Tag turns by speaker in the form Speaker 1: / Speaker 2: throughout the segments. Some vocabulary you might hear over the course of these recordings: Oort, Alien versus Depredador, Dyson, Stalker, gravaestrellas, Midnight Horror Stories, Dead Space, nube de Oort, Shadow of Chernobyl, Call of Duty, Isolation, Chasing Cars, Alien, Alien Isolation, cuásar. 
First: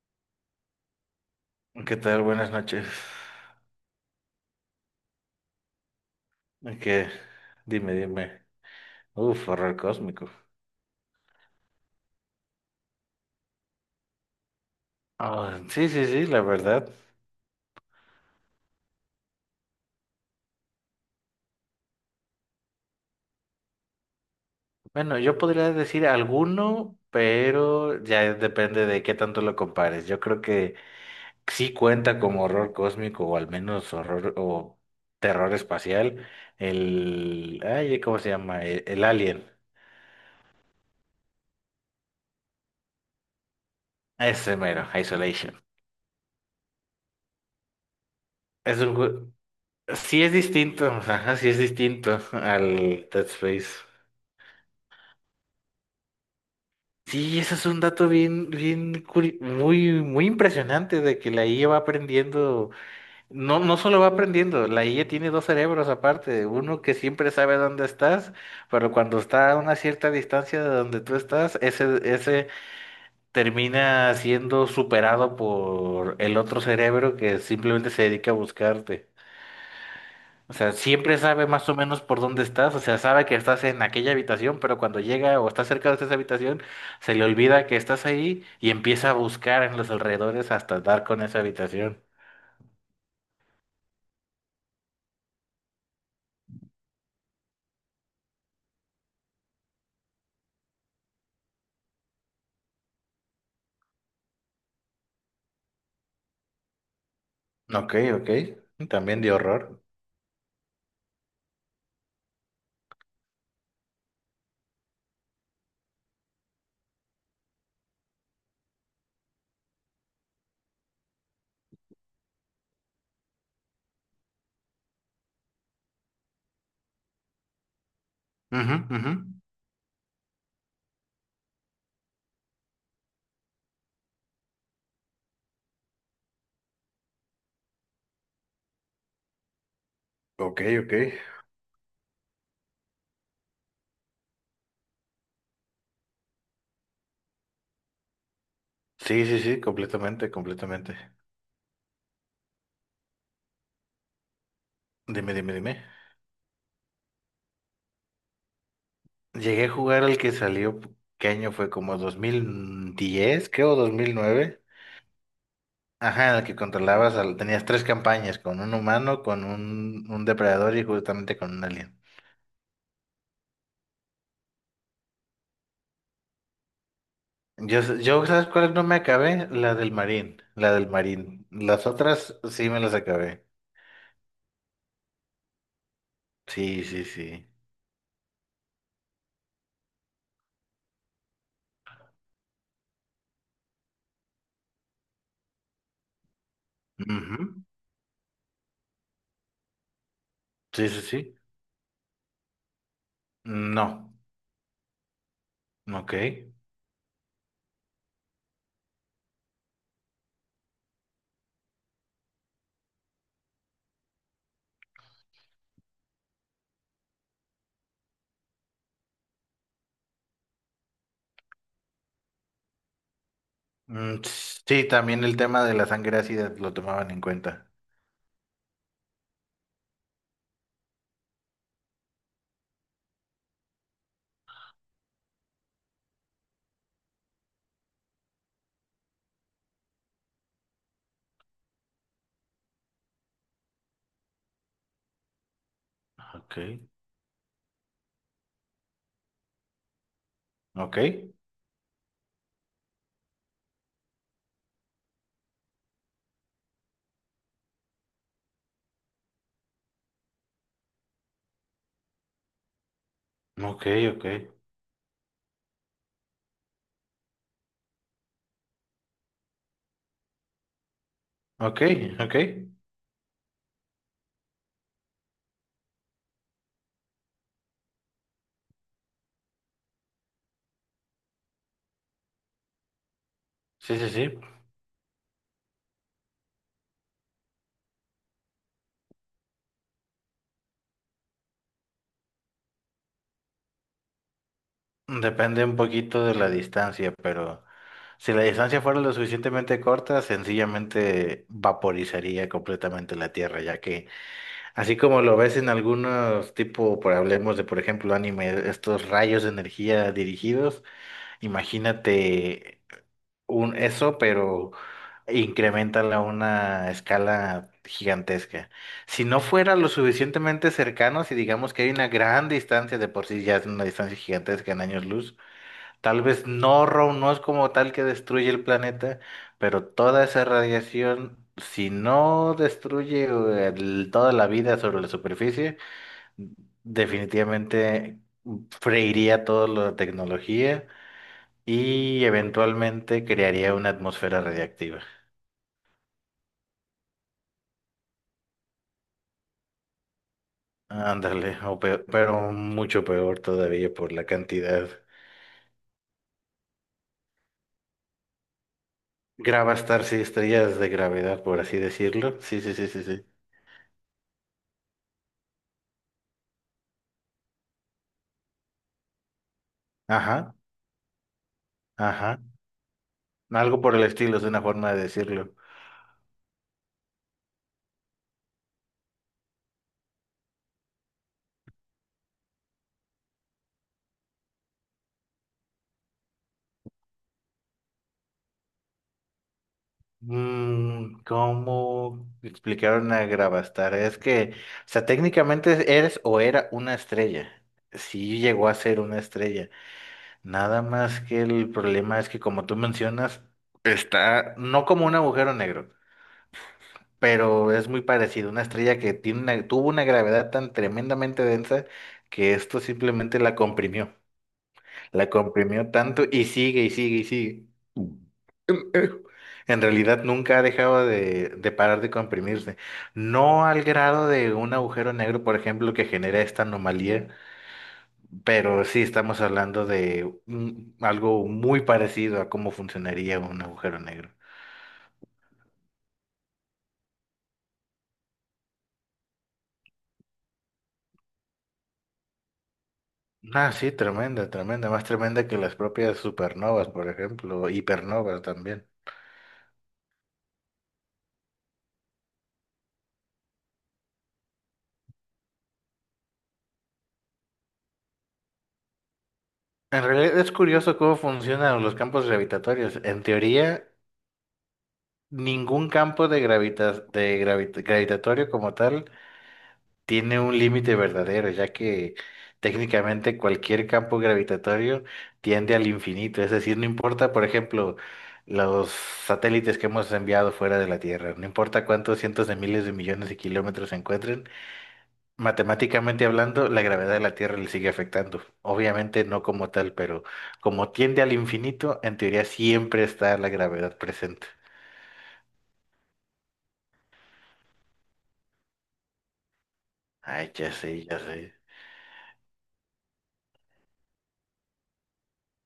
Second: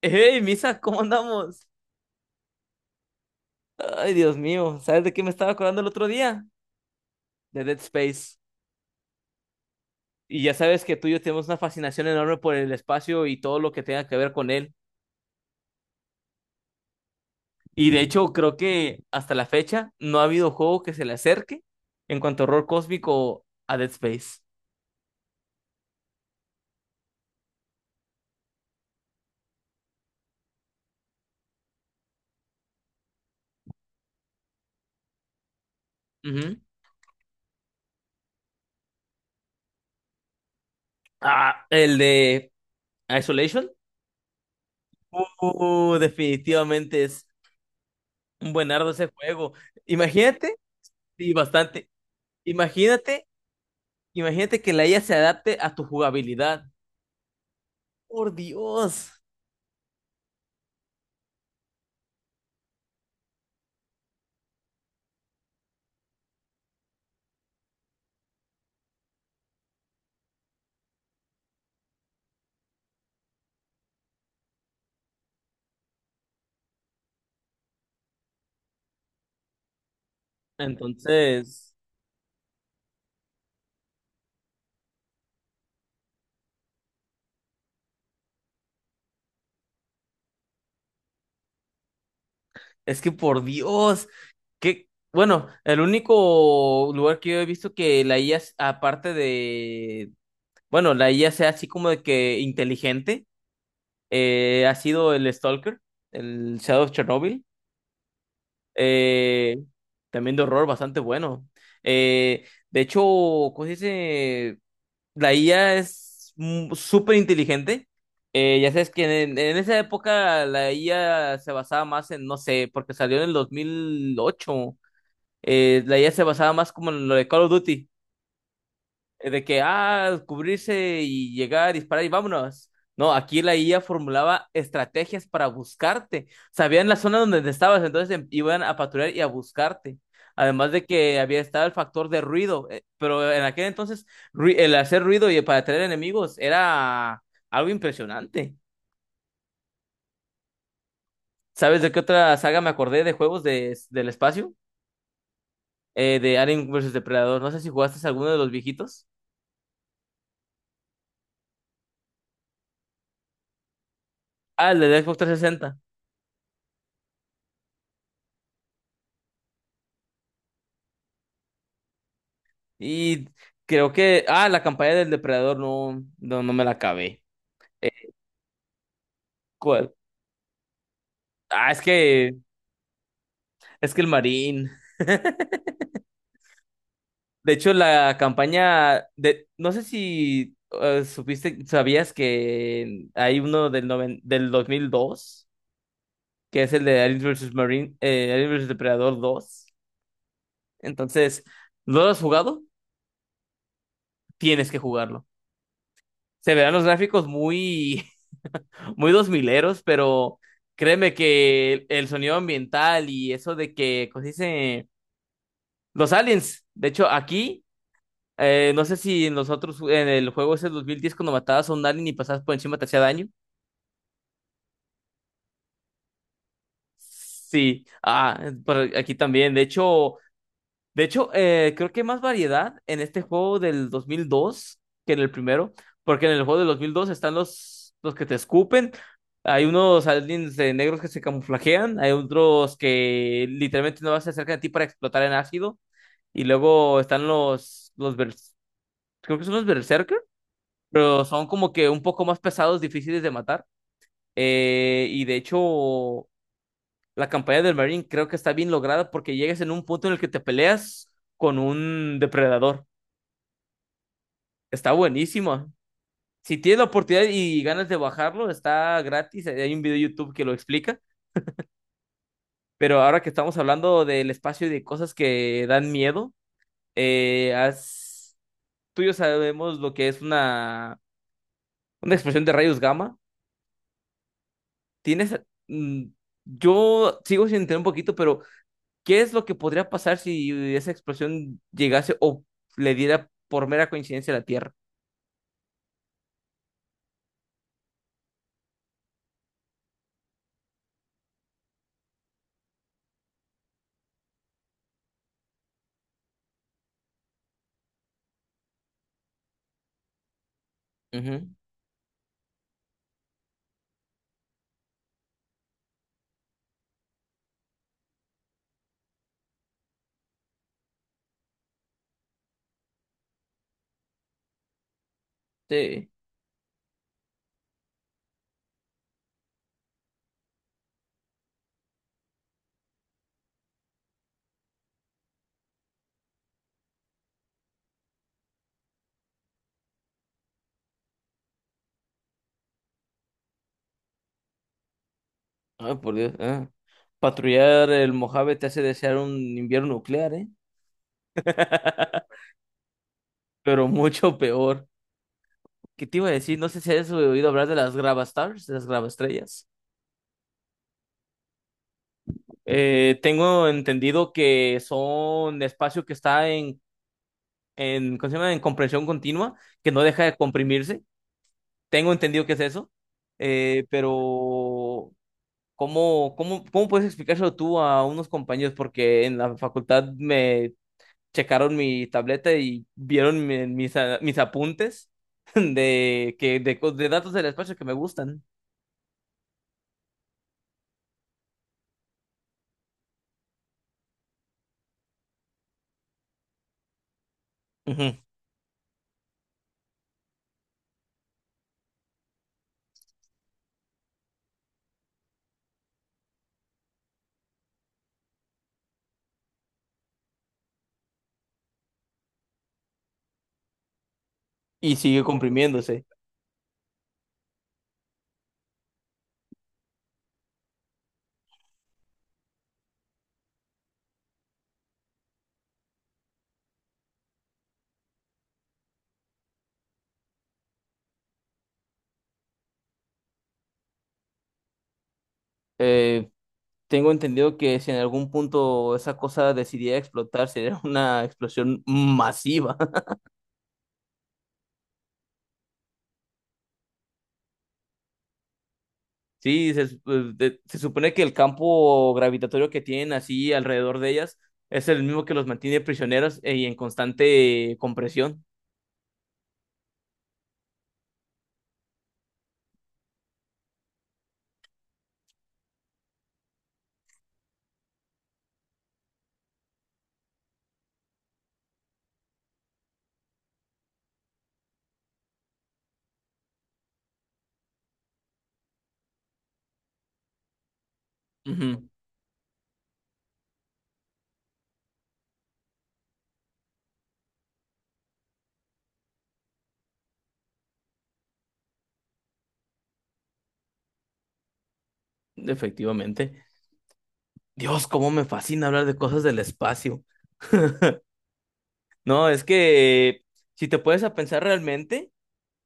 Speaker 1: Hey, Misa, ¿cómo andamos?
Speaker 2: ¿Qué tal? Buenas noches.
Speaker 1: Ay, Dios mío, ¿sabes de qué me estaba acordando el otro día?
Speaker 2: ¿Qué?
Speaker 1: De Dead
Speaker 2: Dime,
Speaker 1: Space.
Speaker 2: dime. Uf, horror cósmico.
Speaker 1: Y ya sabes que tú y yo tenemos una fascinación enorme por el espacio y todo lo que tenga que ver con él.
Speaker 2: Ah, sí, sí, sí, la verdad.
Speaker 1: Y de hecho, creo que hasta la fecha no ha habido juego que se le acerque en cuanto a horror cósmico a Dead Space.
Speaker 2: Bueno, yo podría decir alguno, pero ya depende de qué tanto lo compares. Yo creo que sí cuenta como horror cósmico o al menos horror o terror espacial.
Speaker 1: Ujú.
Speaker 2: El... Ay, ¿cómo se llama? El Alien.
Speaker 1: Ah, el de Isolation.
Speaker 2: Ese mero, Isolation.
Speaker 1: Definitivamente es un buen
Speaker 2: Es
Speaker 1: ardo
Speaker 2: un...
Speaker 1: ese
Speaker 2: ju-
Speaker 1: juego.
Speaker 2: Sí es
Speaker 1: Imagínate,
Speaker 2: distinto,
Speaker 1: y
Speaker 2: ajá, sí es
Speaker 1: bastante.
Speaker 2: distinto al Dead
Speaker 1: Imagínate
Speaker 2: Space.
Speaker 1: Imagínate que la IA se adapte a tu jugabilidad.
Speaker 2: Sí, eso es un dato
Speaker 1: Por
Speaker 2: bien,
Speaker 1: Dios.
Speaker 2: muy, muy impresionante de que la IA va aprendiendo, no, no solo va aprendiendo, la IA tiene dos cerebros aparte, uno que siempre sabe dónde estás, pero cuando está a una cierta distancia de donde tú estás, ese termina siendo superado por el otro cerebro que simplemente se dedica a buscarte. O sea, siempre sabe más
Speaker 1: Entonces,
Speaker 2: o menos por dónde estás, o sea, sabe que estás en aquella habitación, pero cuando llega o está cerca de esa habitación, se le olvida que estás ahí y empieza a buscar en los alrededores hasta dar con esa habitación.
Speaker 1: es que por Dios, que, bueno, el único lugar que yo he visto que la IA, aparte de, bueno, la IA sea así como de que inteligente, ha sido el Stalker, el Shadow of Chernobyl,
Speaker 2: Ok, ok. También de
Speaker 1: eh,
Speaker 2: horror.
Speaker 1: también de horror bastante bueno. Eh, de hecho, ¿cómo se dice? La IA es súper inteligente. Ya sabes que en esa época la IA se basaba más en, no sé, porque salió en el 2008. La IA se basaba más como en lo de Call of Duty
Speaker 2: Ujú, ujú.
Speaker 1: de que, cubrirse y llegar, disparar y vámonos. No, aquí la IA formulaba estrategias para buscarte. Sabían la zona donde te estabas, entonces iban a patrullar y a buscarte.
Speaker 2: Ok,
Speaker 1: Además de
Speaker 2: ok.
Speaker 1: que había estado el factor de ruido, pero en aquel entonces el hacer ruido y para atraer enemigos era algo impresionante.
Speaker 2: Sí, sí, sí, completamente, completamente.
Speaker 1: ¿Sabes de qué otra saga me acordé de juegos del espacio?
Speaker 2: Dime, dime, dime.
Speaker 1: De Alien versus Depredador. No sé si jugaste alguno de los viejitos.
Speaker 2: Llegué a jugar al que salió, ¿qué año fue? Como 2010, creo, ¿2009?
Speaker 1: Ah, el de Xbox 360.
Speaker 2: Ajá, en el que controlabas, tenías tres campañas, con un humano, con un depredador y justamente con un alien.
Speaker 1: Y creo que, la campaña del depredador no me la acabé.
Speaker 2: Yo,
Speaker 1: Eh,
Speaker 2: s- yo, ¿sabes cuál no me acabé? La del
Speaker 1: ¿Cuál?
Speaker 2: marín, la del marín.
Speaker 1: Ah,
Speaker 2: Las otras sí me las acabé.
Speaker 1: es que el marín.
Speaker 2: Sí, sí, sí.
Speaker 1: De hecho, la campaña de, no sé si supiste, sabías que hay uno del, del 2002 que es el de Alien versus
Speaker 2: Ujú.
Speaker 1: Marine, Alien vs. Depredador dos.
Speaker 2: Sí, sí, sí.
Speaker 1: Entonces, ¿no lo has jugado?
Speaker 2: No,
Speaker 1: Tienes que jugarlo.
Speaker 2: ok.
Speaker 1: Se verán los gráficos muy, muy dos mileros, pero créeme que el sonido ambiental y eso de que, ¿cómo se dice? Los aliens. De hecho, aquí, no sé si en los otros, en el juego ese del 2010 cuando matabas a un alien y pasabas por encima te hacía daño.
Speaker 2: Mm, sí, también el tema de la sangre ácida lo tomaban en cuenta.
Speaker 1: Sí, por aquí también. De hecho, de hecho, creo que hay más variedad en este juego del 2002 que en el primero, porque en el juego del 2002 están los que te escupen, hay unos aliens negros que se camuflajean, hay otros que literalmente no vas a acercar a ti para explotar en ácido, y
Speaker 2: Ok,
Speaker 1: luego están los creo que son los berserker,
Speaker 2: ok,
Speaker 1: pero son como que un poco más pesados, difíciles de matar, y de hecho la campaña del Marine creo que está bien lograda porque llegas en un punto en el que te peleas con un depredador.
Speaker 2: ok, ok,
Speaker 1: Está buenísimo. Si tienes la oportunidad y ganas de bajarlo, está gratis. Hay un video de YouTube que lo explica.
Speaker 2: ok, ok.
Speaker 1: Pero ahora que estamos hablando del espacio y de cosas que dan miedo, eh, has- tú y yo sabemos lo que es una explosión de rayos gamma.
Speaker 2: Sí, sí, sí.
Speaker 1: Tienes, mm, yo sigo sin entender un poquito, pero ¿qué es lo que podría pasar si esa explosión llegase o le diera por mera coincidencia a la Tierra?
Speaker 2: Depende un poquito de la distancia, pero si la distancia fuera lo suficientemente corta, sencillamente vaporizaría completamente la Tierra, ya que así como lo ves en algunos tipo, por hablemos de por ejemplo anime, estos rayos de energía dirigidos,
Speaker 1: Ujú.
Speaker 2: imagínate un eso, pero incrementala a una escala gigantesca. Si no fuera lo suficientemente cercano, si digamos que hay una gran distancia de por sí ya es una distancia gigantesca en años luz,
Speaker 1: Sí.
Speaker 2: tal vez no, Ro, no es como tal que destruye el planeta, pero toda esa radiación, si no destruye toda la vida sobre la superficie, definitivamente freiría toda la tecnología y eventualmente crearía una atmósfera radiactiva.
Speaker 1: Ay, por Dios. Ah. Patrullar el Mojave te hace desear un invierno nuclear, ¿eh?
Speaker 2: Ándale, pero mucho peor
Speaker 1: Pero
Speaker 2: todavía por la
Speaker 1: mucho peor.
Speaker 2: cantidad.
Speaker 1: ¿Qué te iba a decir? No sé si has oído hablar de las gravastars, de las gravaestrellas.
Speaker 2: Gravastars sí, estrellas de gravedad, por así decirlo. Sí, sí, sí, sí, sí.
Speaker 1: Tengo entendido que son espacio que está en ¿cómo se llama? En compresión continua, que no deja de
Speaker 2: Ajá,
Speaker 1: comprimirse. Tengo
Speaker 2: ajá.
Speaker 1: entendido que es eso,
Speaker 2: Algo por el estilo es una forma de
Speaker 1: pero
Speaker 2: decirlo.
Speaker 1: ¿cómo, cómo, cómo puedes explicárselo tú a unos compañeros? Porque en la facultad me checaron mi tableta y vieron mis, mis apuntes de datos del espacio que me gustan.
Speaker 2: Mm, ¿cómo explicaron a Gravastar? Es que, o sea, técnicamente eres o era una estrella.
Speaker 1: Ujú.
Speaker 2: Sí llegó a ser una estrella. Nada más que el problema es que, como tú mencionas, está no como un agujero negro, pero es muy parecido. Una estrella que tiene tuvo una gravedad tan tremendamente densa que esto simplemente la comprimió.
Speaker 1: Y sigue
Speaker 2: La comprimió
Speaker 1: comprimiéndose.
Speaker 2: tanto y sigue y sigue y sigue. En realidad nunca ha dejado de parar de comprimirse. No al grado de un agujero negro, por ejemplo, que genera esta anomalía, pero sí estamos hablando de algo muy parecido a cómo funcionaría un agujero negro.
Speaker 1: Eh, Tengo entendido que si en algún punto esa cosa decidiera explotar, sería una explosión masiva.
Speaker 2: Ah, sí, tremenda, tremenda, más tremenda que las propias supernovas, por ejemplo, hipernovas también.
Speaker 1: Sí, se supone que el campo gravitatorio que tienen así alrededor de ellas es el mismo que los mantiene prisioneros, y en constante compresión.
Speaker 2: En realidad es curioso cómo funcionan los campos gravitatorios. En teoría, ningún campo gravitatorio como tal tiene un límite verdadero, ya que técnicamente cualquier campo gravitatorio tiende al infinito. Es decir, no importa, por ejemplo, los satélites que hemos enviado fuera de la Tierra, no
Speaker 1: Ujú.
Speaker 2: importa cuántos cientos de miles de millones de kilómetros se encuentren, matemáticamente hablando, la gravedad de la Tierra le sigue afectando. Obviamente no como tal, pero como tiende al infinito, en teoría siempre está la gravedad presente.
Speaker 1: Efectivamente. Dios, cómo me fascina hablar de cosas del espacio.
Speaker 2: Ay, ya sé, ya sé.
Speaker 1: No, es que si te puedes a pensar realmente,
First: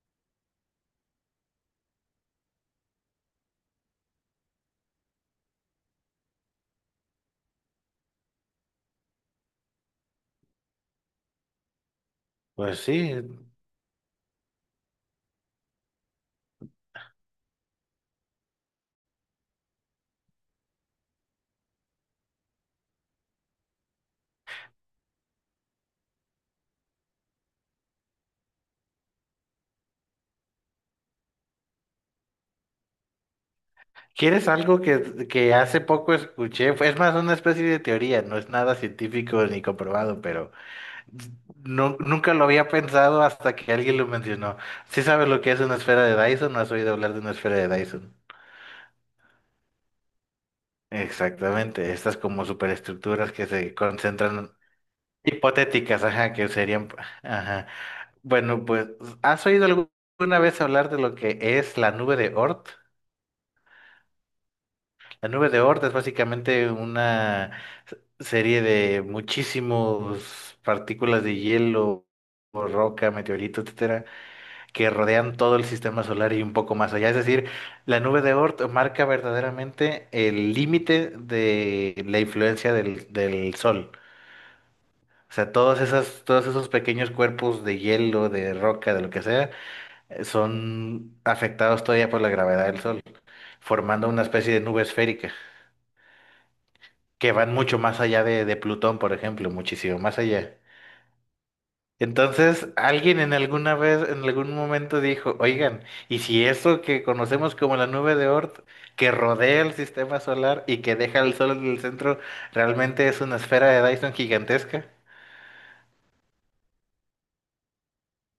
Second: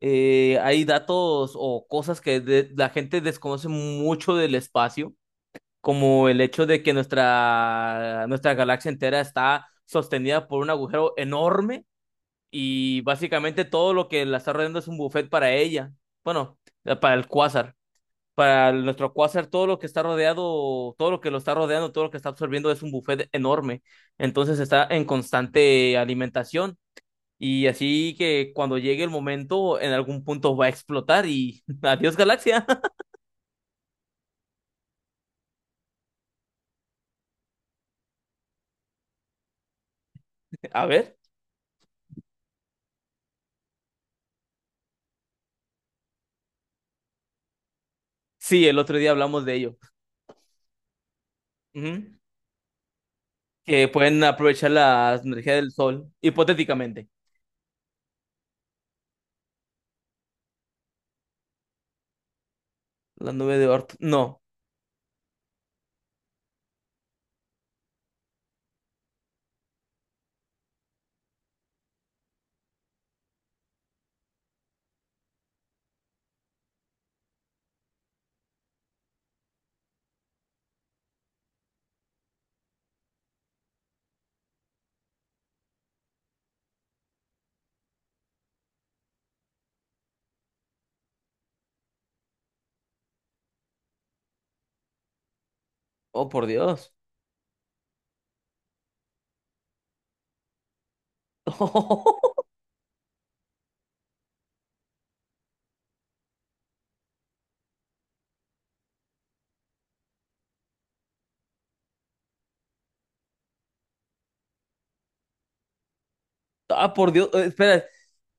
Speaker 1: hay datos o cosas la gente desconoce mucho del espacio, como el hecho de que nuestra galaxia entera está sostenida por un agujero enorme.
Speaker 2: Pues
Speaker 1: Y
Speaker 2: sí.
Speaker 1: básicamente todo lo que la está rodeando es un buffet para ella. Bueno, para el cuásar. Para nuestro cuásar, todo lo que está rodeado, todo lo que lo está rodeando, todo lo que está absorbiendo es un buffet enorme. Entonces está en constante alimentación. Y así que cuando llegue el momento, en algún punto va a explotar y adiós galaxia.
Speaker 2: ¿Quieres algo que hace poco escuché? Es más una especie de teoría, no es nada científico ni comprobado, pero
Speaker 1: A ver.
Speaker 2: nunca lo había pensado hasta que alguien lo mencionó. ¿Sí sabes lo que es una esfera de Dyson? ¿No has oído hablar de una esfera de Dyson?
Speaker 1: Sí, el otro día hablamos de ello.
Speaker 2: Exactamente, estas
Speaker 1: Ujú.
Speaker 2: como superestructuras que se
Speaker 1: Que pueden
Speaker 2: concentran
Speaker 1: aprovechar la energía del
Speaker 2: hipotéticas,
Speaker 1: sol,
Speaker 2: ajá, que serían,
Speaker 1: hipotéticamente.
Speaker 2: ajá. Bueno, pues, ¿has oído alguna vez hablar de lo que es la nube de Oort?
Speaker 1: La nube de Oort. No.
Speaker 2: La Nube de Oort es básicamente una serie de muchísimos partículas de hielo, o roca, meteorito, etcétera, que rodean todo el sistema solar y un poco más allá. Es decir, la Nube de Oort marca verdaderamente el límite de la influencia del Sol. O sea, todas esas, todos esos pequeños cuerpos de hielo, de roca, de lo que sea, son afectados todavía por la gravedad del Sol, formando una especie de nube esférica,
Speaker 1: Oh, por Dios.
Speaker 2: que van mucho más allá de Plutón, por ejemplo, muchísimo más allá. Entonces, alguien en alguna vez, en algún momento dijo, oigan, ¿y si eso que conocemos como la nube de Oort, que rodea el sistema solar y que deja el sol en el centro, realmente es una esfera de Dyson gigantesca?
Speaker 1: Ah, por Dios, espera,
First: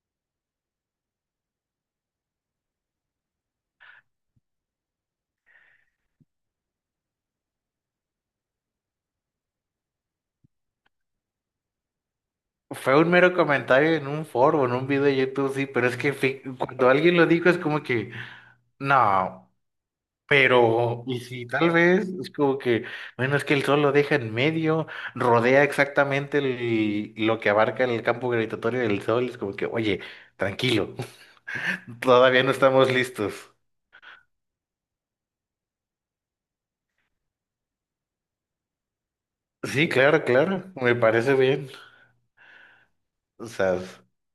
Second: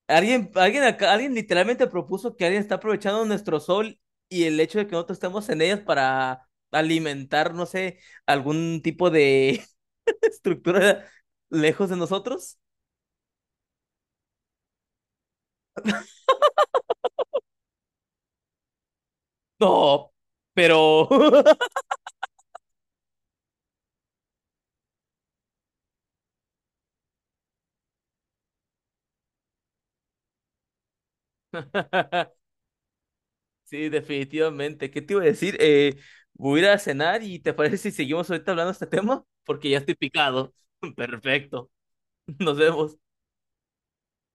Speaker 1: alguien literalmente propuso que alguien está aprovechando nuestro sol y el hecho de que nosotros estemos en ellas para alimentar, no sé, algún tipo de estructura lejos de nosotros.
Speaker 2: Fue un mero comentario en un foro, en un video de YouTube, sí, pero es que fi- cuando alguien lo dijo es como que, no.
Speaker 1: No,
Speaker 2: Pero,
Speaker 1: pero
Speaker 2: y si tal vez es como que, bueno, es que el sol lo deja en medio, rodea exactamente lo que abarca el campo gravitatorio del sol, es como que, oye, tranquilo, todavía no estamos listos.
Speaker 1: sí, definitivamente. ¿Qué te iba a decir? Voy a ir a cenar y ¿te parece si seguimos ahorita hablando de este tema? Porque ya
Speaker 2: Sí,
Speaker 1: estoy
Speaker 2: claro,
Speaker 1: picado.
Speaker 2: claro, me parece bien.
Speaker 1: Perfecto. Nos vemos.
Speaker 2: O sea,